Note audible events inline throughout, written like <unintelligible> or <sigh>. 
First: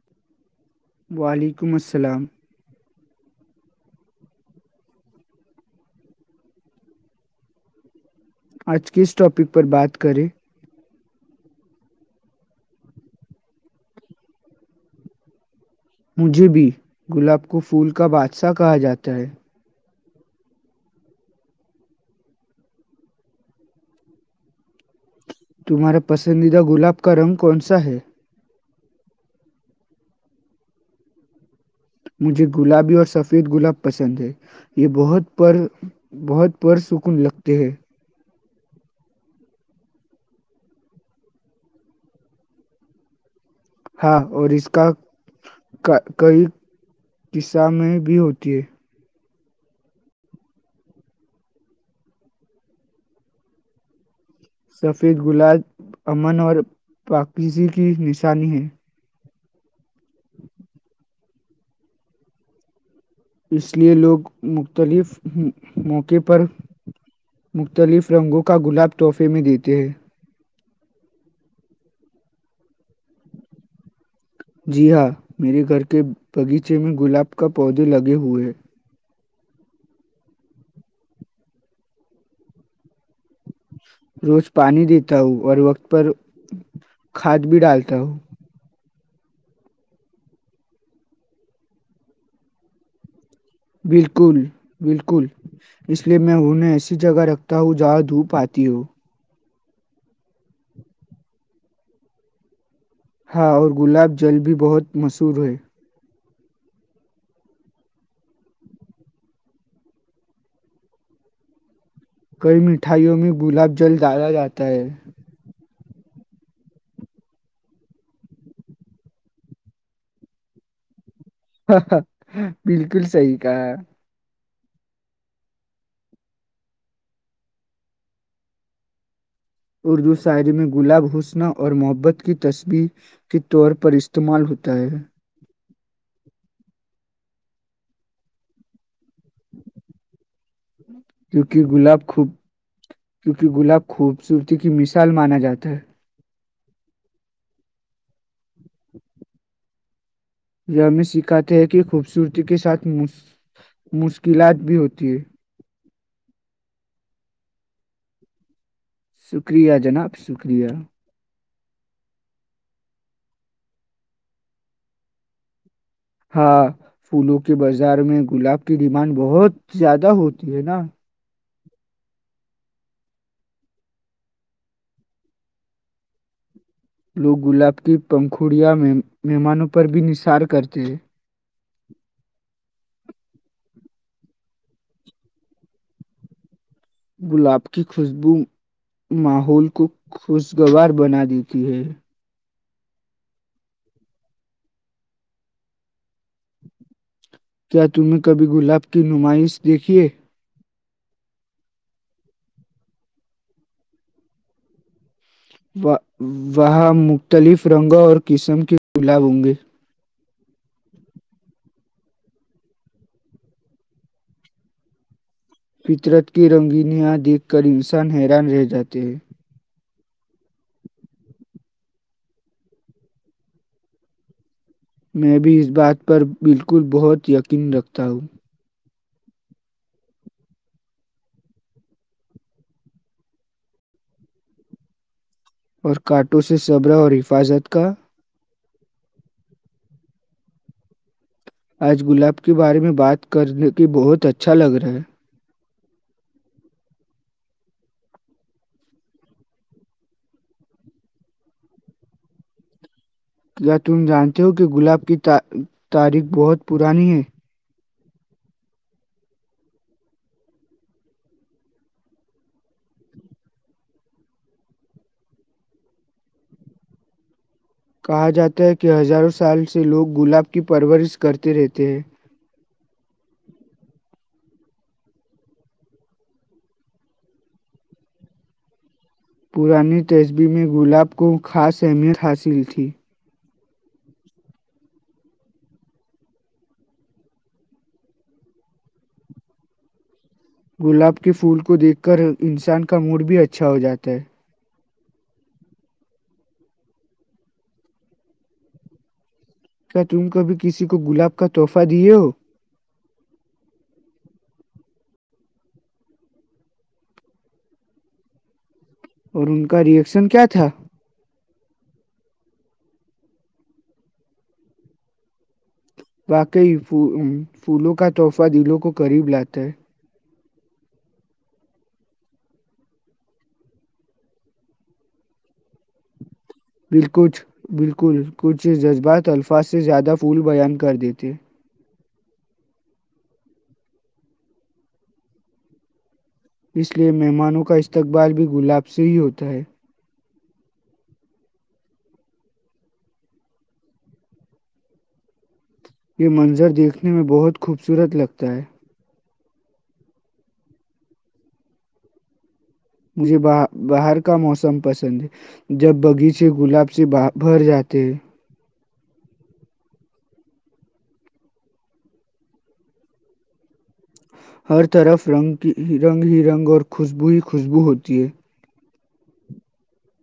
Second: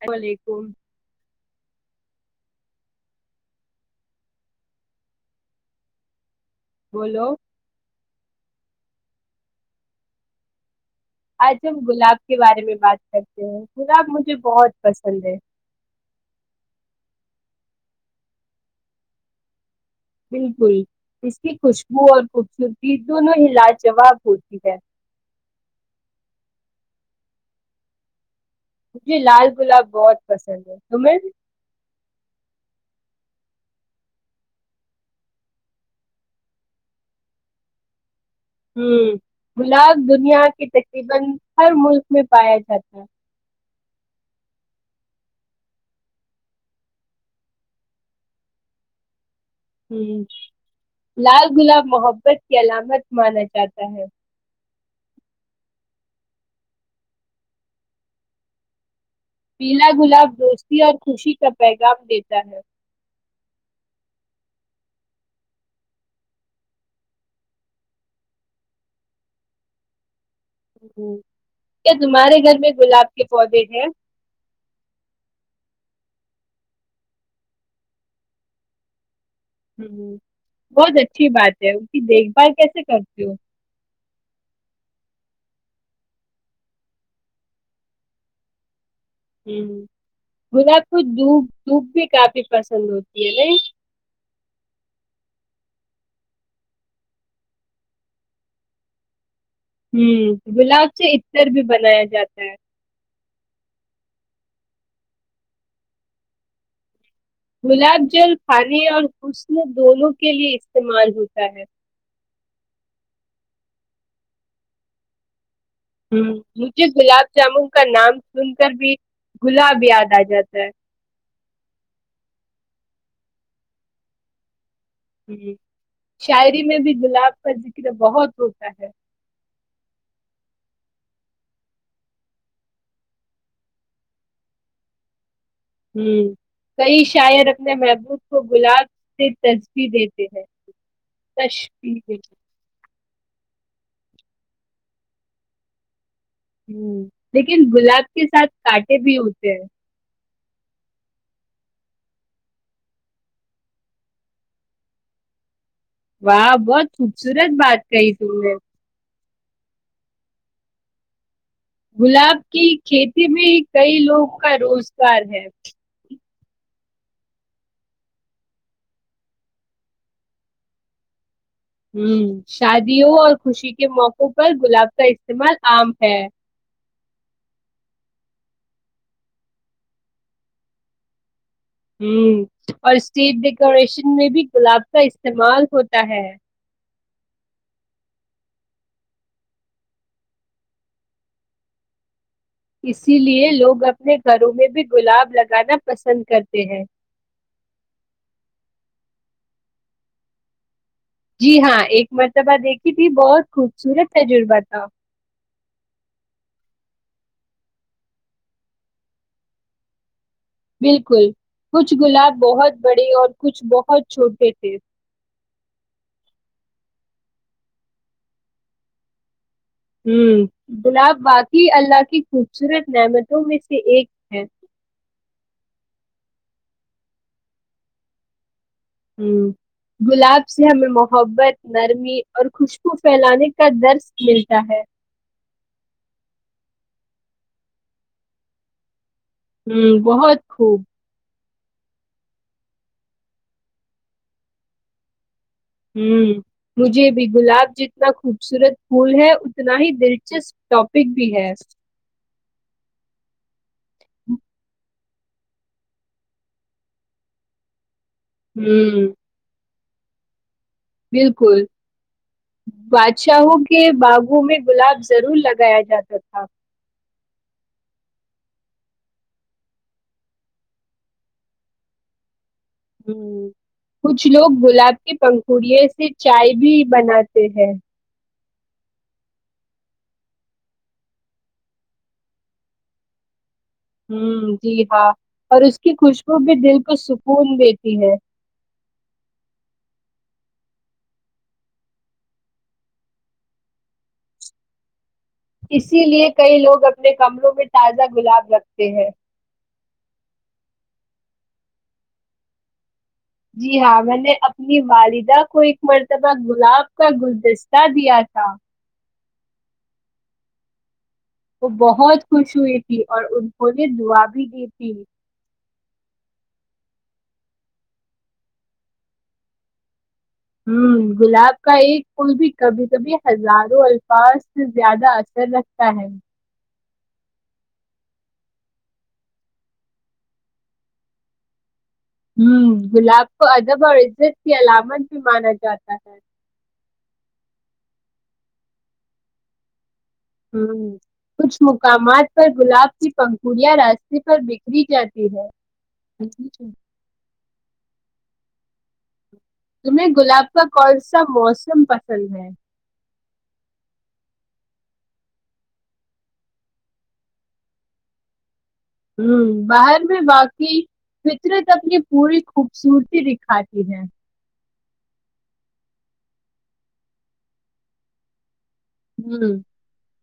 اللام علیکم و ععلیکم السلام بولو آج کس ٹاپک پر بات کریں آج ہم گلاب کے بارے میں بات کرتے ہیں گلاب مجھے بہت پسند ہے مجھے بھی گلاب کو پھول کا بادشاہ کہا جاتا ہے بالکل اس کی خوشبو اور خوبصورتی دونوں ہلا جواب ہوتی ہے تمہارا پسندیدہ گلاب کا رنگ کون سا ہے مجھے لال گلاب بہت پسند ہے تمیں مجھے گلابی اور سفید گلاب پسند ہے یہ بت بہت پرسکون لگتے ہے دنیا کی تقریبا ہر ملک میں <unintelligible> ہاں اور اس کا کئی قصہ میں بھی ہوتی ہے ہ لال گلاب محبت کی علامت مانا جاتا ہے سفید گلاب امن اور پاکیزی کی نشانی ہے بین گلاب دوستی اور خوشی کا پیغام دیتا ہے اس لئے لوگ مختلف موقع پر مختلف رنگوں کا گلاب تحفے میں دیتے ہیں کیا تمہارے گھر میں گلاب کے پودے ہیں جی ہاں میرے گھر کے باغیچے میں گلاب کا پودے لگے ہوئے ہیں ہ بہت اچھی بات ہے اس کی دیکھ بھال کیسے کرتی ہو روز پانی دیتا ہوں اور وقت پر کھاد بھی ڈالتا ہوں ہ گلاب کو دپ دپ بھی کافی پسند ہوتی ہے نہیں بالکل بالکل اس لیے میں انہیں ایسی جگہ رکھتا ہوں جہاں دھوپ آتی ہو ہوں گلاب سے ار بھی بنایا جاتا ہے ہاں اور گلاب جل بھی بہت مشہور ہے گلاب جل کھانے اور حسن دونوں کے لیئے استعمال ہوتا ہے کئی مٹھائیوں میں گلاب جل ڈالا جاتا ہے ہ مجھے گلاب جامن کا نام سن کر بھی گلاب یاد آ جاتا ہے بالکل صحی کا ہ شاعری میں بھی گلاب کا ذکر بہت ہوتا ہے <unintelligible> ہوں کئی شاعر اپنے محبوب کو گلاب سے تصبیح دیتے ہیں کیونکہ تشیح گلاب خوب کیونکہ گلاب خوبصورتی کی مثال مانا جاتا ہے ہ لیکن گلاب کے ساتھ کانٹے بھی ہوتے ہیں یہ ہمیں سکھاتے ہے کہ خوبصورتی کے ساتھ مشکلات بھی ہوتی ہے واہ بہت خوبصورت بات کئی ت میں شکریہ جناب شکریہ گلاب کی کھیتی میں کئی لوگوں کا روزگار ہے ہاں پھولوں کے بازار میں گلاب کی ڈیمانڈ بہت زیادہ ہوتی ہے نا ہ شادیوں اور خوشی کے موقعوں پر گلاب کا استعمال عام ہے لوگ گلاب کی پنکھوڑیاں مہمانوں پر بھی نثار کرتے ہیں ہ اور اسٹیج ڈیکوریشن میں بھی گلاب کا استعمال ہوتا ہے گلاب کی خوشبو ماحول کو خوشگوار بنا دیتی ہے اسی لیے لوگ اپنے گھروں میں بھی گلاب لگانا پسند کرتے ہیں کیا تمہیں کبھی گلاب کی نمائش دیکھیے؟ جی ہاں ایک مرتبہ دیکھی تھی بہت خوبصورت تجربہ تھا وہاں مختلف رنگوں اور قسم کے گلاب ہوں گے بالکل کچھ گلاب بہت بڑے اور کچھ بہت چھوٹے تھے فطرت کی رنگینیاں دیکھ کر انسان حیران رہ جاتے ہیں ہ گلاب واقی اللہ کی خوبصورت نعمتوں میں سے ایک ہے میں بھی اس بات پر بالکل بہت یقین رکھتا ہوں گلاب سے ہمیں محبت نرمی اور خوشبو پھیلانے کا درس ملتا ہے اور کٹو سے صبرہ اور حفاظت کا ہوں بہت خوب آج گلاب کے بارے میں بات کرنے کی بہت اچھا لگ رہا ہے ہ مجھے بھی گلاب جتنا خوبصورت پھول ہے اتنا ہی دلچسپ ٹاپک بھی ہے تم جانتے ہو کہ گلاب ک تاریخ بہت پرانی ہے ہوں بالکل بادشاہوں کے باغوں میں گلاب ضرور لگایا جاتا تھا کہا جاتا ہے کہ ہزاروں سال سے لوگ گلاب کی پرورش کرتے رہتے ہیں ہ کچھ لوگ گلاب کے پنکھڑیے سے چائے بھی بناتے ہیں پرانی تیزبی میں گلاب کو خاص اہمیت حاصل تھی ہ جی ہاں اور اس کی خوشبو بھی دل کو سکون دیتی ہے گلاب کے پھول کو دیکھ کر انسان کا موڈ بھی اچھا ہو جاتا ہے اسی لیے کئی لوگ اپنے کمروں میں تازہ گلاب رکھتے ہیں کیا تم کبھی کسی کو گلاب کا تحفہ دیے ہو جی ہاں میں نے اپنی والدہ کو ایک مرتبہ گلاب کا گلدستہ دیا تھا اور ان کا ریئیکشن کیا تھا وہ بہت خوش ہوئی تھی اور ان کووں نے دعا بھی دی تھی واقی پھولوں کا تحفہ دلوں کو قریب لاتا ہے ہ گلاب کا ایک پل بھی کبھی کبھی ہزاروں الفاظ سے زیادہ اثر رکھتا ہے بالکچھ بالکل کچھ جذبات الفاظ سے زیادہ پھول بیان کر دییتے ہ گلاب کو ادب اور عزت کی علامت بھی مانا جاتا ہے اس لیے مہمانوں کا استقبال بھی گلاب سے ہی ہوتا ہے ہ کچھ مقامات پر گلاب کی پنکھڑیاں راستے پر بکھری جاتی ہے یہ منظر دیکھنے میں بہت خوبصورت لگتا ہے تمہیں گلاب کا کون سا موسم پسند ہے مجھے ب باہر کا موسم پسند ہے جب باغیچے گلاب سے بھر جاتے ہیں ہ باہر میں باقعی فطرت اپنی پوری خوبصورتی دکھاتی ہے ہر طرف رنگ رنگ ہی رنگ اور خوشبو ہی خوشبو ہوتی ہے ہ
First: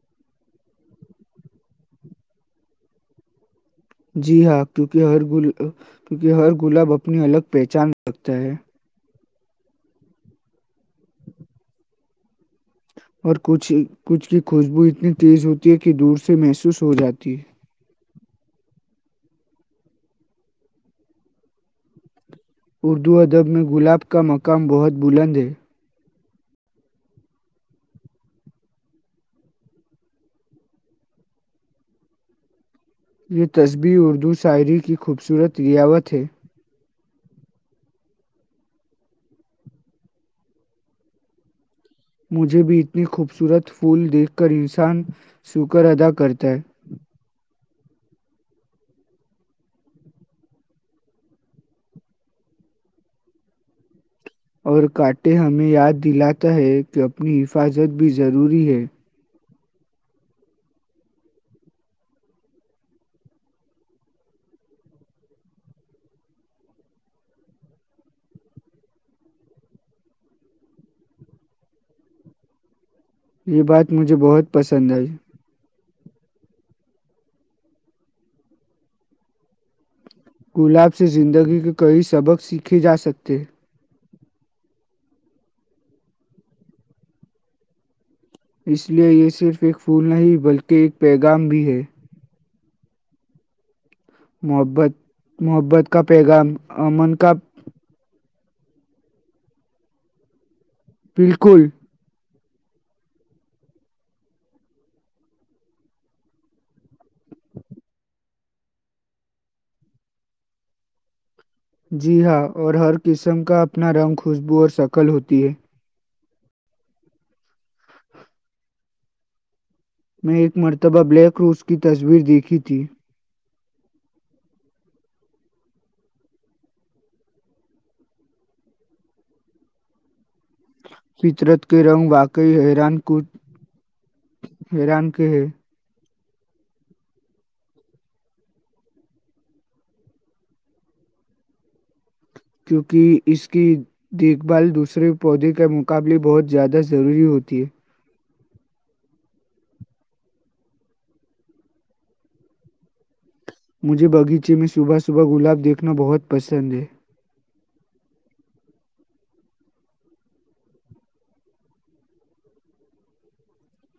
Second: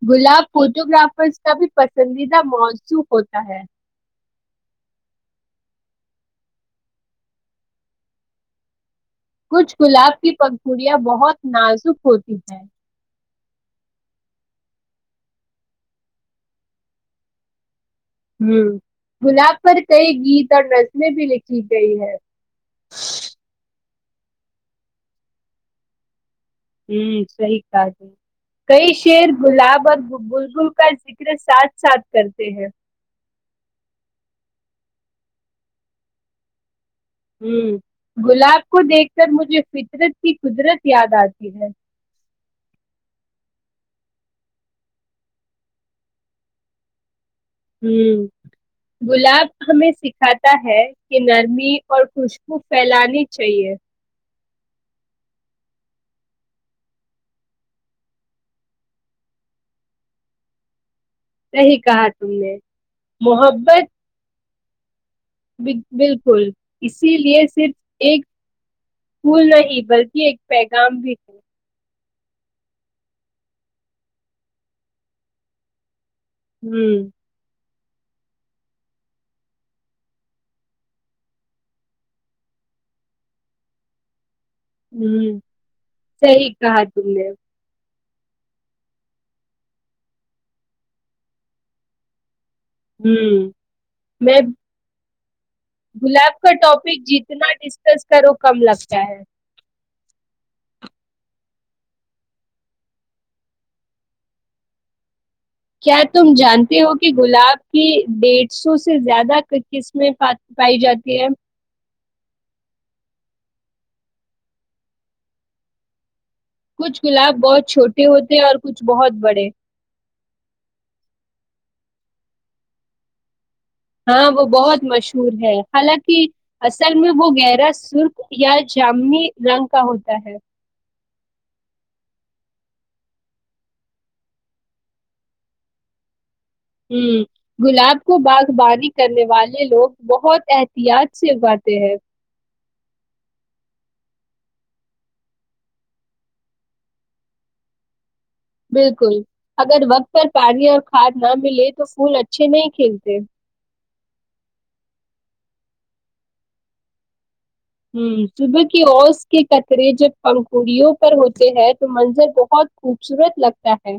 گلاب فوٹو گرافرس کا بھی پسندیدہ موضوع ہوتا ہے جی ہاں کیک کیکہ ہر گلاب اپنی الگ پہچان رکھتا ہے کچھ گلاب کی پکڑیاں بہت نازک ہوتی ہیں اورھ کچھ کی خوشبو اتنی تیز ہوتی ہے کہ دور سے محسوس ہو جاتی ہے ہ گلاب پر کئی گیت اور رسمیں بھی لکھی گئی ہے اردو ادب میں گلاب کا مقام بہت بلند ہے ہوں صحیح کہات ہے کئی شیر گلاب اور بلبل کا ذکر ساتھ ساتھ کرتے ہیں یہ تصبی اردو شاعری کی خوبصورت ریاوت ہے ہ گلاب کو دیکھ کر مجھے فطرت کی قدرت یاد آتی ہے مجھے بھی اتنی خوبصورت پھول دیکھ کر انسان شکر ادا کرتا ہے ہ گلاب ہمیں سکھاتا ہے کہ نرمی اور خوشبو پھیلانی چاہیے اور کٹے ہمیں یاد دلاتا ہے کہ اپنی حفاظت بھی ضروری ہے صحی کہا تم نے محبت بالکل اسی لیے صرف ایک پھول نہیں بلکہ ایک پیغام بھی ہے یہ بات مجھے بہت پسند آئی ہوں گلاب سے زندگی کے کئی سبق سیکھے جا سکتے ہوں صحیح کہا تم نے اس لیے یہ صرف ایک پھول نہیں بلکہ ایک پیغام بھی ہے ہوں میں محبت محبت گلاب کا پیغام ٹاپک امن کا جتنا ڈسکس کرو کم لگتا ہے بالکل کیا تم جانتے ہو کہ گلاب کی ڈیھ سو سے زیادہ قسمیں پائی جاتی ہے جی ہاں اور ہر قسم کا اپنا رنگ خوشبو اور شکل ہوتی ہے کچھ گلاب بہت چھوٹے ہوتے اور کچھ بہت بڑے میں ایک مرتبہ بلیک روس کی تصویر دیکھی تھی ہاں وہ بہت مشہور ہے حالانکہ اصل میں وہ گہرا سرخ یا جامنی رنگ کا ہوتا ہے فطرت کے رنگ واقعی حیران کو حیران کے ہے ہ گلاب کو باغبانی کرنے والے لوگ بہت احتیاط سے اگاتے ہیں کیونکہ اس کی دیکھ بھال دوسرے پودے کے مقابلے بہت زیادہ ضروری ہوتی ہے بالکل اگر وقت پر پانی اور کھاد نہ ملے تو پھول اچھے نہیں کھیلتے مجھے باغیچے میں صبح صبح گلاب دیکھنا بہت پسند ہے ہ صبح کی اوس کے کترے جب پنکڑیوں پر ہوتے ہیں تو منظر بہت خوبصورت لگتا ہے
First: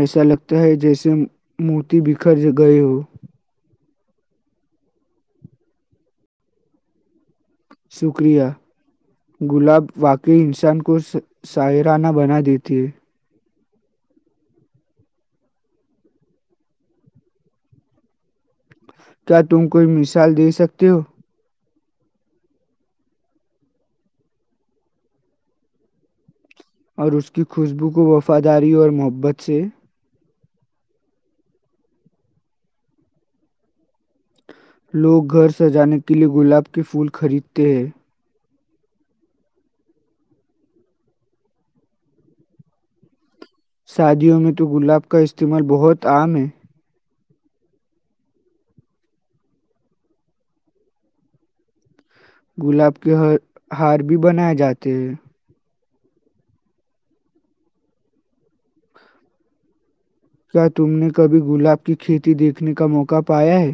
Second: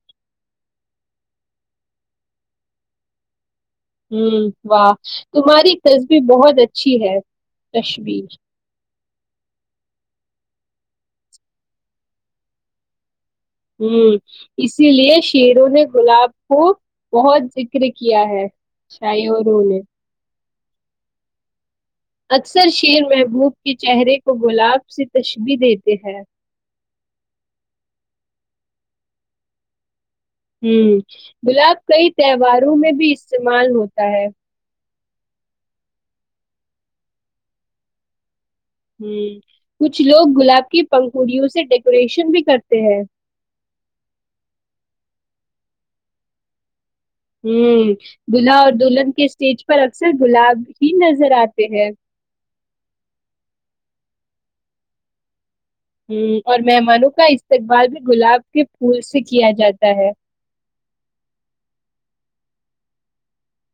ایسا لگتا ہے جیسے مورتی بکھر گئے ہو ہوں واہ تمہاری تصبی بہت اچھی ہے تشبیر شکریہ گلاب واقعی انسان کو ساحرانہ بنا دیتی ہے ہوں اسی لیے شیروں نے گلاب کو بہت ذکر کیا ہے کیا شاعروں تم نے کوئی مثال دے سکتے ہو اکثر شیر محبوب کے چہرے کو گلاب سے تشبیح دیتے ہیں اور اس کی خوشبو کو وفاداری اور محبت سے ہوں گلاب کئی تہواروں میں بھی استعمال ہوتا ہے لوگ گھر سجانے کے لیے گلاب کے پھول خریدتے ہیں ہ کچھ لوگ گلاب کی پنکڑیوں سے ڈیکوریشن بھی کرتے ہیں شادیوں میں تو گلاب کا استعمال بہت عام ہے ہوں دولہا اور دلہن کے اسٹیج پر اکثر گلاب ہی نظر آتے ہیں گلاب کے ہر ہار بھی بنائے جاتے ہیں ہ اور مہمانوں کا استقبال بھی گلاب کے پھول سے کیا جاتا ہے کیا تم نے کبھی گلاب کی کھیتی دیکھنے کا موقع پایا ہے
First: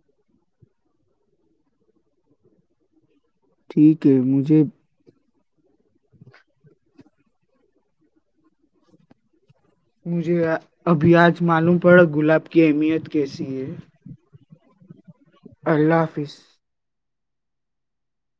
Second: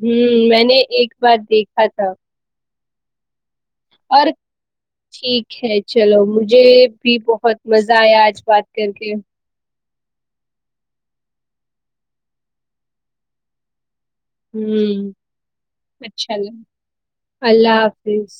ہوں میں نے ایک بار دیکھا تھا ٹھیک ہے اور مجھے ٹھیک چلو مجھے بھی بہت مزہ آیا آج بات کر کے مجھے ابھی آج معلوم پڑا گلاب کی اہمیت کیسی ہے ہوں اللہ حافظ اچھا لگا، اللہ حافظ